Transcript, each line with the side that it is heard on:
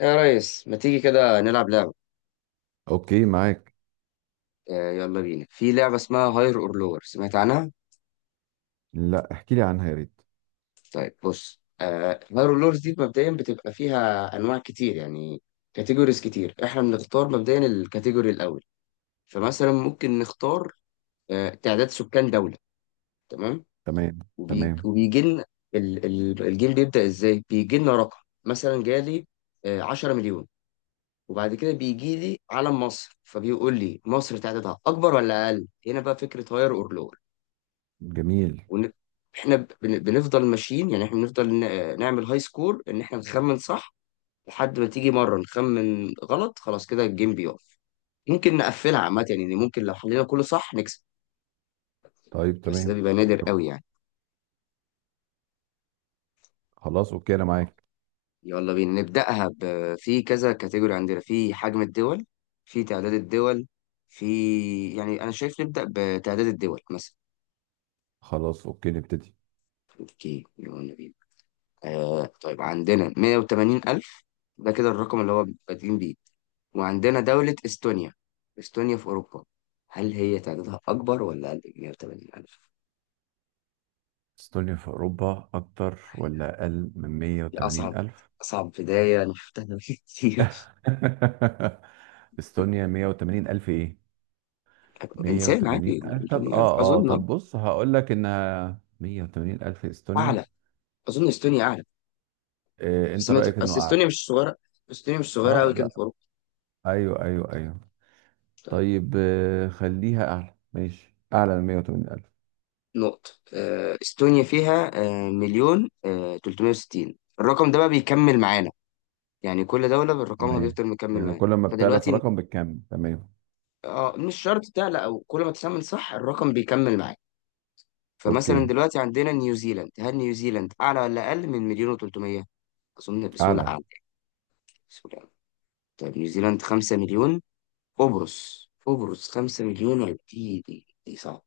left: يا ريس، ما تيجي كده نلعب لعبة؟
right: اوكي، معاك.
left: يلا بينا، في لعبة اسمها هاير اور لور، سمعت عنها؟
right: لا، احكي لي عنها يا ريت.
left: طيب بص، هاير اور لورز دي مبدئيا بتبقى فيها أنواع كتير، يعني كاتيجوريز كتير. احنا بنختار مبدئيا الكاتيجوري الأول. فمثلا ممكن نختار تعداد سكان دولة. تمام.
right: تمام تمام.
left: وبيجي لنا. الجيم بيبدأ ازاي؟ بيجي لنا رقم، مثلا جالي 10 مليون، وبعد كده بيجي لي علم مصر، فبيقول لي مصر تعدادها أكبر ولا أقل؟ هنا بقى فكرة هاير اور لور.
right: جميل.
left: ون... احنا بنفضل ماشيين، يعني احنا بنفضل نعمل هاي سكور ان احنا نخمن صح لحد ما تيجي مره نخمن غلط، خلاص كده الجيم بيقف. ممكن نقفلها عامه، يعني ممكن لو حلينا كله صح نكسب،
right: طيب
left: بس ده
right: تمام.
left: بيبقى نادر
right: حلو.
left: قوي يعني.
right: خلاص اوكي انا معاك.
left: يلا بينا نبداها في كذا كاتيجوري عندنا، في حجم الدول، في تعداد الدول، في، يعني انا شايف نبدا بتعداد الدول مثلا.
right: خلاص اوكي نبتدي.
left: اوكي يلا بينا. طيب، عندنا 180 ألف، ده كده الرقم اللي هو بادئين بيه. وعندنا دولة إستونيا، إستونيا في أوروبا، هل هي تعدادها أكبر ولا أقل من 180 ألف؟
right: استونيا في أوروبا أكتر ولا أقل من
left: دي
right: 180
left: أصعب
right: ألف؟
left: أصعب بداية أنا شفتها كتير.
right: استونيا 180 ألف إيه؟
left: إنسان
right: 180
left: عادي
right: ألف، طب
left: 180
right: آه
left: ألف،
right: آه
left: أظن
right: طب بص هقول لك إنها 180 ألف استونيا.
left: أعلى. أظن إستونيا أعلى.
right: إيه
left: بس
right: أنت رأيك إنه
left: بس
right: أعلى؟
left: إستونيا مش صغيرة. إستونيا مش صغيرة أوي كده في
right: لا،
left: أوروبا.
right: أيوه أيوه أيوه.
left: طيب،
right: طيب خليها أعلى، ماشي أعلى من 180 ألف.
left: نقطة. إستونيا فيها مليون 360. الرقم ده بقى بيكمل معانا، يعني كل دولة بالرقمها
right: تمام،
left: بيفضل مكمل
right: يعني
left: معاك.
right: كل ما بتعلى
left: فدلوقتي
right: الرقم بالكم تمام.
left: اه مش شرط تعلى، او كل ما تسمن صح الرقم بيكمل معاك. فمثلا
right: اوكي.
left: دلوقتي عندنا نيوزيلاند، هل نيوزيلاند اعلى ولا اقل من مليون و300؟ اظن بسهولة
right: اعلى.
left: اعلى. بسهولة أعلى. طيب نيوزيلاند 5 مليون. قبرص، 5 مليون ولا دي صعب.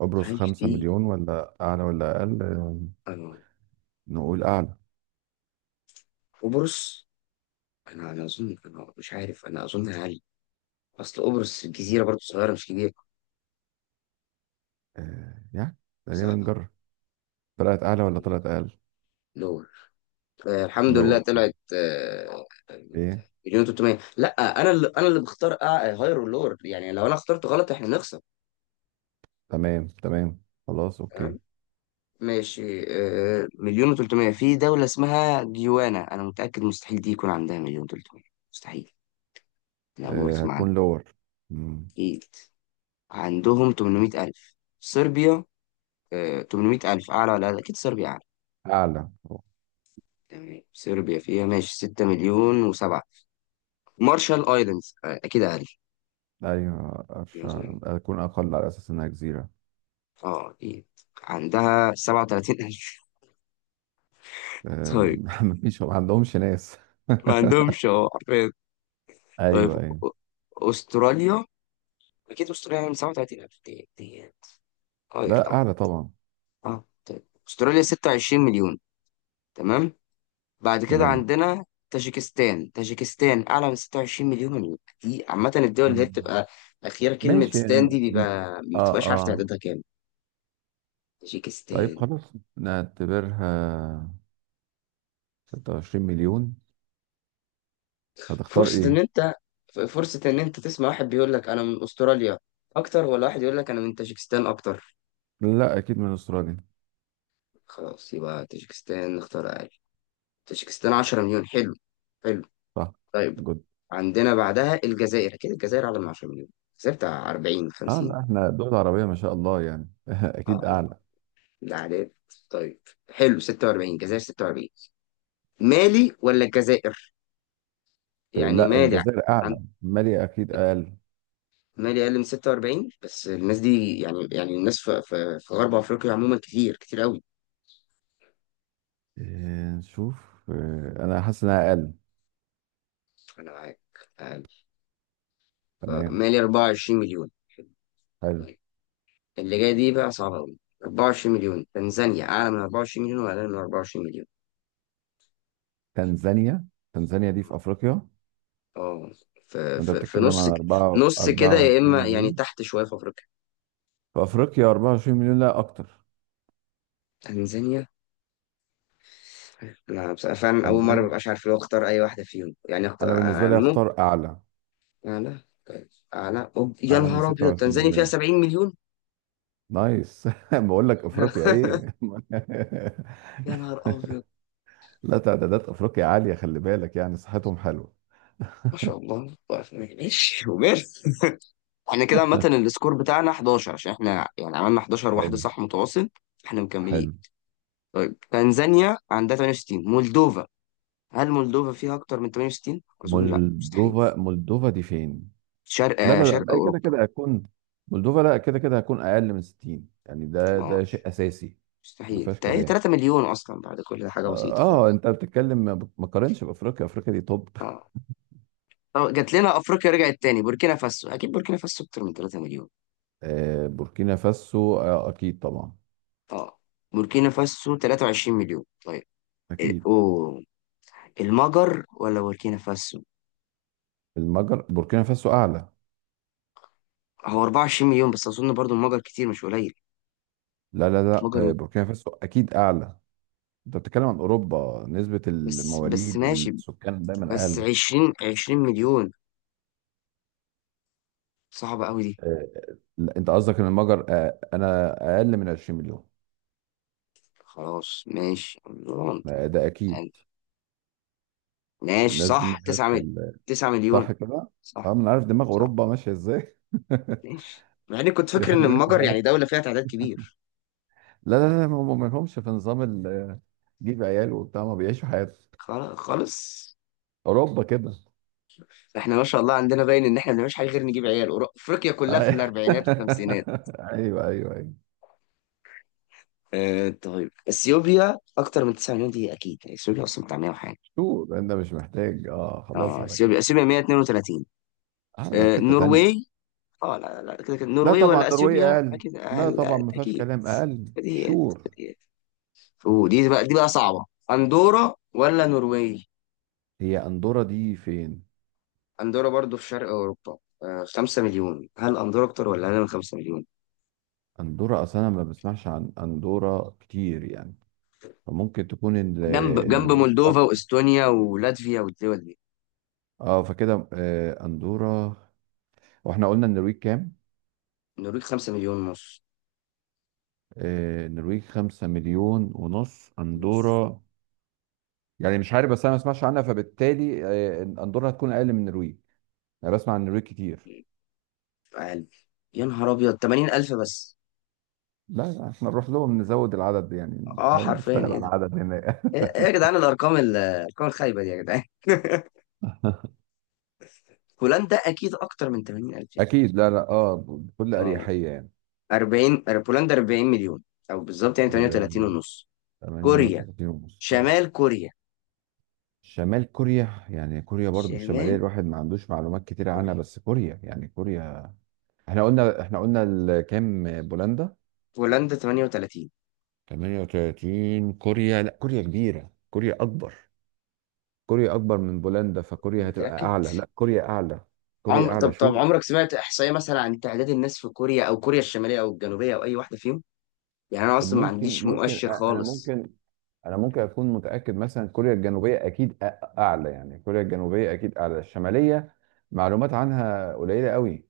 right: ابرز
left: عايش
right: خمسة
left: دي.
right: مليون، ولا اعلى ولا اقل؟
left: انا
right: نقول اعلى.
left: قبرص، انا اظن، انا مش عارف، انا اظن اقل. اصل قبرص جزيرة برضه صغيرة، مش كبيرة.
right: يعني تقريبا
left: صح.
right: نجرب. طلعت اعلى ولا طلعت اقل؟
left: لور. الحمد لله
right: لور.
left: طلعت.
right: ايه؟
left: مليون 300. لا، انا اللي انا بختار هاير ولور، يعني لو انا اخترت غلط احنا نخسر.
right: تمام تمام خلاص
left: تمام.
right: اوكي.
left: ماشي. مليون و300، في دولة اسمها جيوانا، انا متأكد مستحيل دي يكون عندها مليون 300. مستحيل. انا اول مرة اسمع عنها.
right: هكون لور. مم.
left: اكيد عندهم 800000 صربيا. 800000، اعلى ولا لا؟ اكيد صربيا اعلى.
right: اعلى.
left: تمام، صربيا فيها ماشي 6 مليون و7. مارشال ايلاندز، اكيد.
right: ايوه أرش-
left: اقل.
right: هكون اقل على اساس انها جزيرة.
left: اه اكيد. عندها 37 ألف.
right: آه.
left: طيب.
right: مفيش، ما عندهمش ناس.
left: ما عندهمش، اه عارفين. طيب.
right: ايوه ايوه.
left: أ- استراليا، اكيد استراليا من 37 ألف ديت، اه
right: لا
left: يرجعوا.
right: اعلى طبعا.
left: اه طيب استراليا 26 مليون. تمام. بعد كده
right: تمام.
left: عندنا تاجيكستان اعلى من 26 مليون مليون. يعني دي عامة الدول اللي هي
right: مم.
left: بتبقى اخيرا كلمة
right: ماشي
left: ستان دي،
right: يعني-
left: بيبقى ما
right: اه
left: بتبقاش عارف
right: اه.
left: تعدادها كام.
right: طيب
left: تاجيكستان.
right: خلاص نعتبرها 26 مليون. هتختار
left: فرصة ان
right: ايه؟
left: انت فرصة ان انت تسمع واحد بيقول لك انا من استراليا اكتر، ولا واحد يقول لك انا من تاجيكستان اكتر؟
right: لا اكيد من استراليا.
left: خلاص يبقى تاجيكستان نختار اقل. تاجيكستان 10 مليون. حلو. حلو.
right: صح.
left: طيب،
right: جد.
left: عندنا بعدها الجزائر، اكيد الجزائر اعلى من 10 مليون، الجزائر بتاع 40
right: اه
left: 50.
right: لا احنا دول عربية ما شاء الله يعني
left: اه
right: اكيد اعلى.
left: لا، العداد. طيب. حلو 46، الجزائر 46. مالي ولا الجزائر؟ يعني
right: لا
left: مالي.
right: الجزائر
left: عن،
right: اعلى، مالي اكيد اقل.
left: مالي اقل من 46، بس الناس دي يعني، يعني الناس في غرب افريقيا عموما كتير كتير قوي.
right: آه نشوف آه انا حاسس انها اقل.
left: انا معاك. تعال.
right: تمام.
left: مالي 24 مليون.
right: حلو.
left: طيب. اللي جاي دي بقى صعبة أوي. 24 مليون، تنزانيا أعلى من 24 مليون ولا أقل من 24 مليون؟
right: تنزانيا. تنزانيا دي في افريقيا.
left: أه، في
right: وانت
left: في في
right: بتتكلم
left: نص
right: عن 4
left: نص كده، يا
right: 24
left: إما يعني
right: مليون؟
left: تحت شوية، في أفريقيا.
right: في افريقيا 24 مليون لا اكتر؟
left: تنزانيا. أنا بصراحة فعلا أول مرة
right: تنزانيا،
left: مبقاش عارف لو أختار أي واحدة فيهم، يعني
right: انا
left: أختار
right: بالنسبه
left: أعلى.
right: لي اختار اعلى.
left: أعلى طيب. أعلى أوب. يا
right: اعلى من
left: نهار أبيض،
right: 26
left: تنزانيا فيها
right: مليون.
left: 70 مليون.
right: نايس. بقول لك افريقيا ايه.
left: يا نهار أبيض.
right: لا تعدادات افريقيا عاليه، خلي بالك يعني صحتهم حلوه.
left: ما شاء الله. طيب، ماشي وماله. احنا كده عامة السكور بتاعنا 11، عشان احنا يعني عملنا 11 واحدة
right: حلو.
left: صح متواصل. احنا مكملين.
right: حلو.
left: طيب، تنزانيا عندها 68، مولدوفا هل مولدوفا فيها اكتر من 68؟ اظن لا، مستحيل.
right: مولدوفا. مولدوفا دي فين؟
left: شرق،
right: لا لا لا،
left: شرق
right: بقى كده
left: اوروبا.
right: كده هتكون. مولدوفا لا، كده كده هتكون اقل من 60، يعني ده
left: اه
right: ده شيء اساسي. ما
left: مستحيل.
right: فيهاش
left: هي
right: كلام.
left: 3 مليون اصلا، بعد كل ده حاجة بسيطة خالص.
right: انت بتتكلم، ما قارنش بافريقيا، افريقيا دي توب.
left: اه. طب جات لنا افريقيا، رجعت تاني، بوركينا فاسو، اكيد بوركينا فاسو اكتر من 3 مليون.
right: بوركينا فاسو، اكيد طبعا.
left: اه. بوركينا فاسو 23 مليون. طيب.
right: اكيد.
left: اوه، المجر ولا بوركينا فاسو؟
right: المجر، بوركينا فاسو اعلى.
left: هو 24 مليون بس، اظن برضو المجر كتير مش قليل.
right: لا لا لا
left: مجر مت-
right: بوركينا فاسو اكيد اعلى. انت بتتكلم عن اوروبا، نسبة
left: بس،
right: المواليد
left: ماشي.
right: والسكان دايما
left: بس
right: اقل.
left: عشرين، مليون. صعبة أوي دي.
right: آه، لا، انت قصدك ان المجر، انا اقل من 20 مليون؟
left: خلاص ماشي رمضان،
right: ما ده اكيد.
left: يعني. ماشي،
right: الناس دي
left: صح، تسعة
right: مالهاش في
left: مليون.
right: ال-.
left: تسعة مليون.
right: صح كده. اه،
left: صح.
right: من عارف دماغ
left: صح.
right: اوروبا ماشيه ازاي.
left: ماشي، مع إني كنت فاكر إن
right: بيحبوا يعيشوا
left: المجر يعني
right: حياتهم.
left: دولة فيها تعداد كبير.
right: لا لا لا، هم ما لهمش في نظام ال-، جيب عيال وبتاع، ما بيعيشوا حياتهم.
left: خلاص خالص.
right: اوروبا كده.
left: احنا ما شاء الله عندنا باين ان احنا ما بنعملش حاجه غير نجيب عيال. افريقيا
right: أي-.
left: كلها في الاربعينات والخمسينات.
right: ايوه ايوه ايوه.
left: اه طيب، اثيوبيا اكتر من 9 مليون؟ دي اكيد، يعني اثيوبيا اصلا بتاع 100 وحاجه.
right: شو، انت مش محتاج، اه خلاص
left: اه،
right: على كده.
left: اثيوبيا 132.
right: اه، ده في حته
left: النرويج.
right: تانيه.
left: اه لا لا، كده كده
right: لا
left: النرويج
right: طبعا
left: ولا
right: نرويج
left: اثيوبيا؟
right: اقل.
left: اكيد
right: لا
left: اقل.
right: طبعا
left: أقل،
right: ما فيهاش
left: اكيد.
right: كلام، اقل
left: بديهيات.
right: شور.
left: بديهيات. ودي بقى، دي بقى صعبة. اندورا ولا نرويج؟
right: هي اندورا دي فين؟
left: اندورا برضو في شرق اوروبا. خمسة مليون. هل اندورا اكتر ولا انا من خمسة مليون؟
right: اندورا اصلا أنا ما بسمعش عن اندورا كتير يعني، فممكن تكون ال-،
left: جنب،
right: النرويج
left: مولدوفا
right: اكتر.
left: واستونيا ولاتفيا والدول دي.
right: اه فكده اندورا. واحنا قلنا النرويج كام؟
left: النرويج خمسة مليون ونص.
right: النرويج خمسة مليون ونص. اندورا يعني مش عارف، بس انا ما بسمعش عنها، فبالتالي اندورا هتكون اقل من النرويج، انا بسمع عن النرويج كتير.
left: اقل. يا نهار ابيض، 80000 الف بس.
right: لا لا، احنا نروح لهم نزود العدد، يعني
left: اه
right: نحاول
left: حرفيا
right: نشتغل على
left: ايه ده؟
right: العدد هناك.
left: ايه إيه يا جدعان الارقام، الارقام الخايبة دي يا جدعان. هولندا اكيد اكتر من 80000 الف.
right: اكيد، لا لا اه، بكل
left: آه.
right: اريحيه يعني.
left: 40، بولندا 40 مليون، او بالظبط يعني
right: حاجه
left: 38
right: باين.
left: ونص. كوريا،
right: 38 ونص، كويس.
left: شمال كوريا.
right: شمال كوريا. يعني كوريا برضو الشماليه
left: شمال
right: الواحد ما عندوش معلومات كتير
left: كوريا.
right: عنها، بس كوريا يعني كوريا. احنا قلنا ال- كام بولندا؟
left: بولندا 38.
right: 38. كوريا، لا كوريا كبيره، كوريا اكبر. كوريا اكبر من بولندا، فكوريا هتبقى
left: متأكد؟
right: اعلى، لا كوريا اعلى. كوريا
left: عمر، طب
right: اعلى شو
left: عمرك سمعت احصائية مثلا عن تعداد الناس في كوريا او كوريا الشمالية او الجنوبية او اي واحدة فيهم؟ يعني انا اصلا ما
right: ممكن
left: عنديش
right: ممكن
left: مؤشر
right: أ- انا
left: خالص.
right: ممكن ممكن اكون متاكد مثلا كوريا الجنوبيه اكيد أ-، اعلى، يعني كوريا الجنوبيه اكيد اعلى الشماليه. معلومات عنها قليله قوي.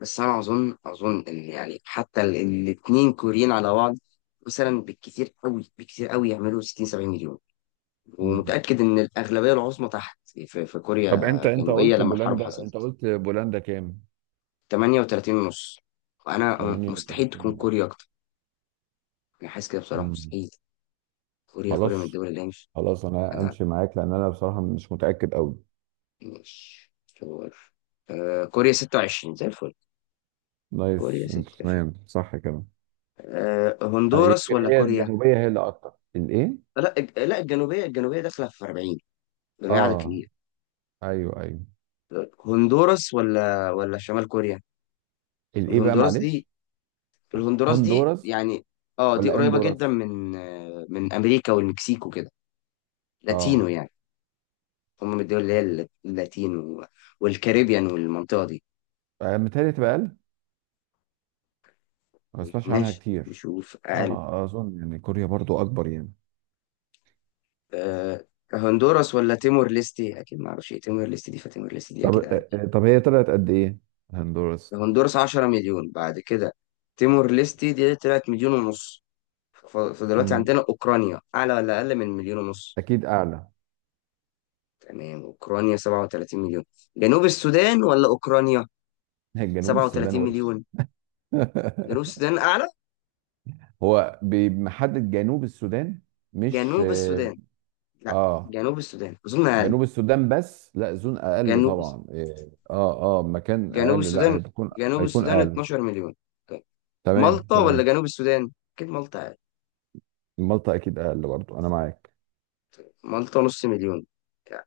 left: بس انا اظن، اظن ان يعني حتى الاثنين كوريين على بعض مثلا بالكثير قوي، بالكثير قوي يعملوا 60 70 مليون.
right: مم.
left: ومتأكد ان الاغلبية العظمى تحت، في
right: طب
left: كوريا
right: انت انت
left: الجنوبية
right: قلت
left: لما الحرب
right: بولندا،
left: حصلت.
right: قلت بولندا كام؟
left: 38 ونص. وانا، مستحيل تكون
right: 38
left: كوريا
right: ونص.
left: اكتر. انا حاسس كده بصراحه
right: مم.
left: مستحيل. كوريا، من
right: خلاص
left: الدول اللي هي مش،
right: خلاص انا
left: انا
right: امشي معاك، لان انا بصراحه مش متاكد قوي.
left: مش شور. آه كوريا 26، زي الفل. كوريا
right: نايس انت
left: 26.
right: تمام صح كده.
left: آه
right: أنا
left: هندوراس
right: يمكن
left: ولا
right: هي
left: كوريا؟
right: الجنوبيه هي اللي اكتر، الايه.
left: لا لا الجنوبيه، الجنوبيه داخله في 40. جميع عدد
right: اه،
left: كبير.
right: ايوه ايوه.
left: هندوراس ولا شمال كوريا؟
right: الايه بقى
left: الهندوراس دي،
right: معلش،
left: الهندوراس دي
right: هندوراس
left: يعني، اه دي
right: ولا
left: قريبه جدا
right: اندوراس؟
left: من من امريكا والمكسيك وكده. لاتينو
right: اه.
left: يعني. هم من الدول اللي هي اللاتين والكاريبيان والمنطقة دي.
right: متهيألي تبقى، ما بسمعش عنها
left: ماشي
right: كتير.
left: نشوف أقل.
right: اه اظن يعني كوريا برضو اكبر يعني.
left: أه، هندوراس ولا تيمور ليستي؟ أكيد معرفش إيه تيمور ليستي دي، فتيمور ليستي دي
right: طب
left: أكيد أقل.
right: طب هي طلعت قد ايه هندوراس؟
left: هندوراس 10 مليون. بعد كده، تيمور ليستي دي طلعت مليون ونص. فدلوقتي
right: امم.
left: عندنا أوكرانيا، أعلى ولا أقل من مليون ونص؟
right: اكيد اعلى.
left: تمام، أوكرانيا 37 مليون. جنوب السودان ولا أوكرانيا؟
right: جنوب السودان
left: 37
right: وش.
left: مليون، جنوب السودان أعلى.
right: هو بمحدد جنوب السودان؟ مش
left: جنوب
right: اه
left: السودان. لا
right: آه،
left: جنوب السودان أظن أقل.
right: جنوب السودان؟ بس لا زون اقل
left: جنوب،
right: طبعا، اه اه مكان
left: جنوب
right: اقل، لا
left: السودان
right: هيكون،
left: جنوب
right: هيكون
left: السودان
right: اقل.
left: 12 مليون. طيب.
right: تمام
left: مالطا ولا
right: تمام.
left: جنوب السودان؟ اكيد مالطا يعني.
right: مالطا اكيد اقل برضو، انا معاك.
left: مالطا نص مليون يعني.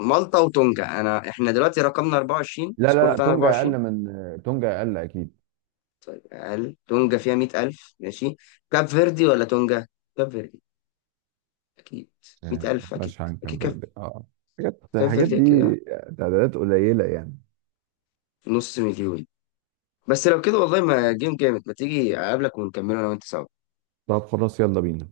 left: مالطا وتونجا، احنا دلوقتي رقمنا 24،
right: لا
left: سكور
right: لا لا
left: بتاعنا
right: تونجا
left: 24.
right: اقل من تونجا اقل اكيد.
left: اقل. تونجا فيها 100000 ماشي. كاب فيردي ولا تونجا؟ كاب فيردي اكيد. 100000 اكيد.
right: فلاش كان
left: اكيد كاب،
right: فيردي اه. حاجات،
left: كاب
right: الحاجات
left: فيردي كده
right: دي تعدادات قليلة يعني.
left: نص مليون. بس لو كده والله ما جيم جامد، ما تيجي اقابلك ونكمله انا وانت سوا.
right: طب خلاص يلا بينا.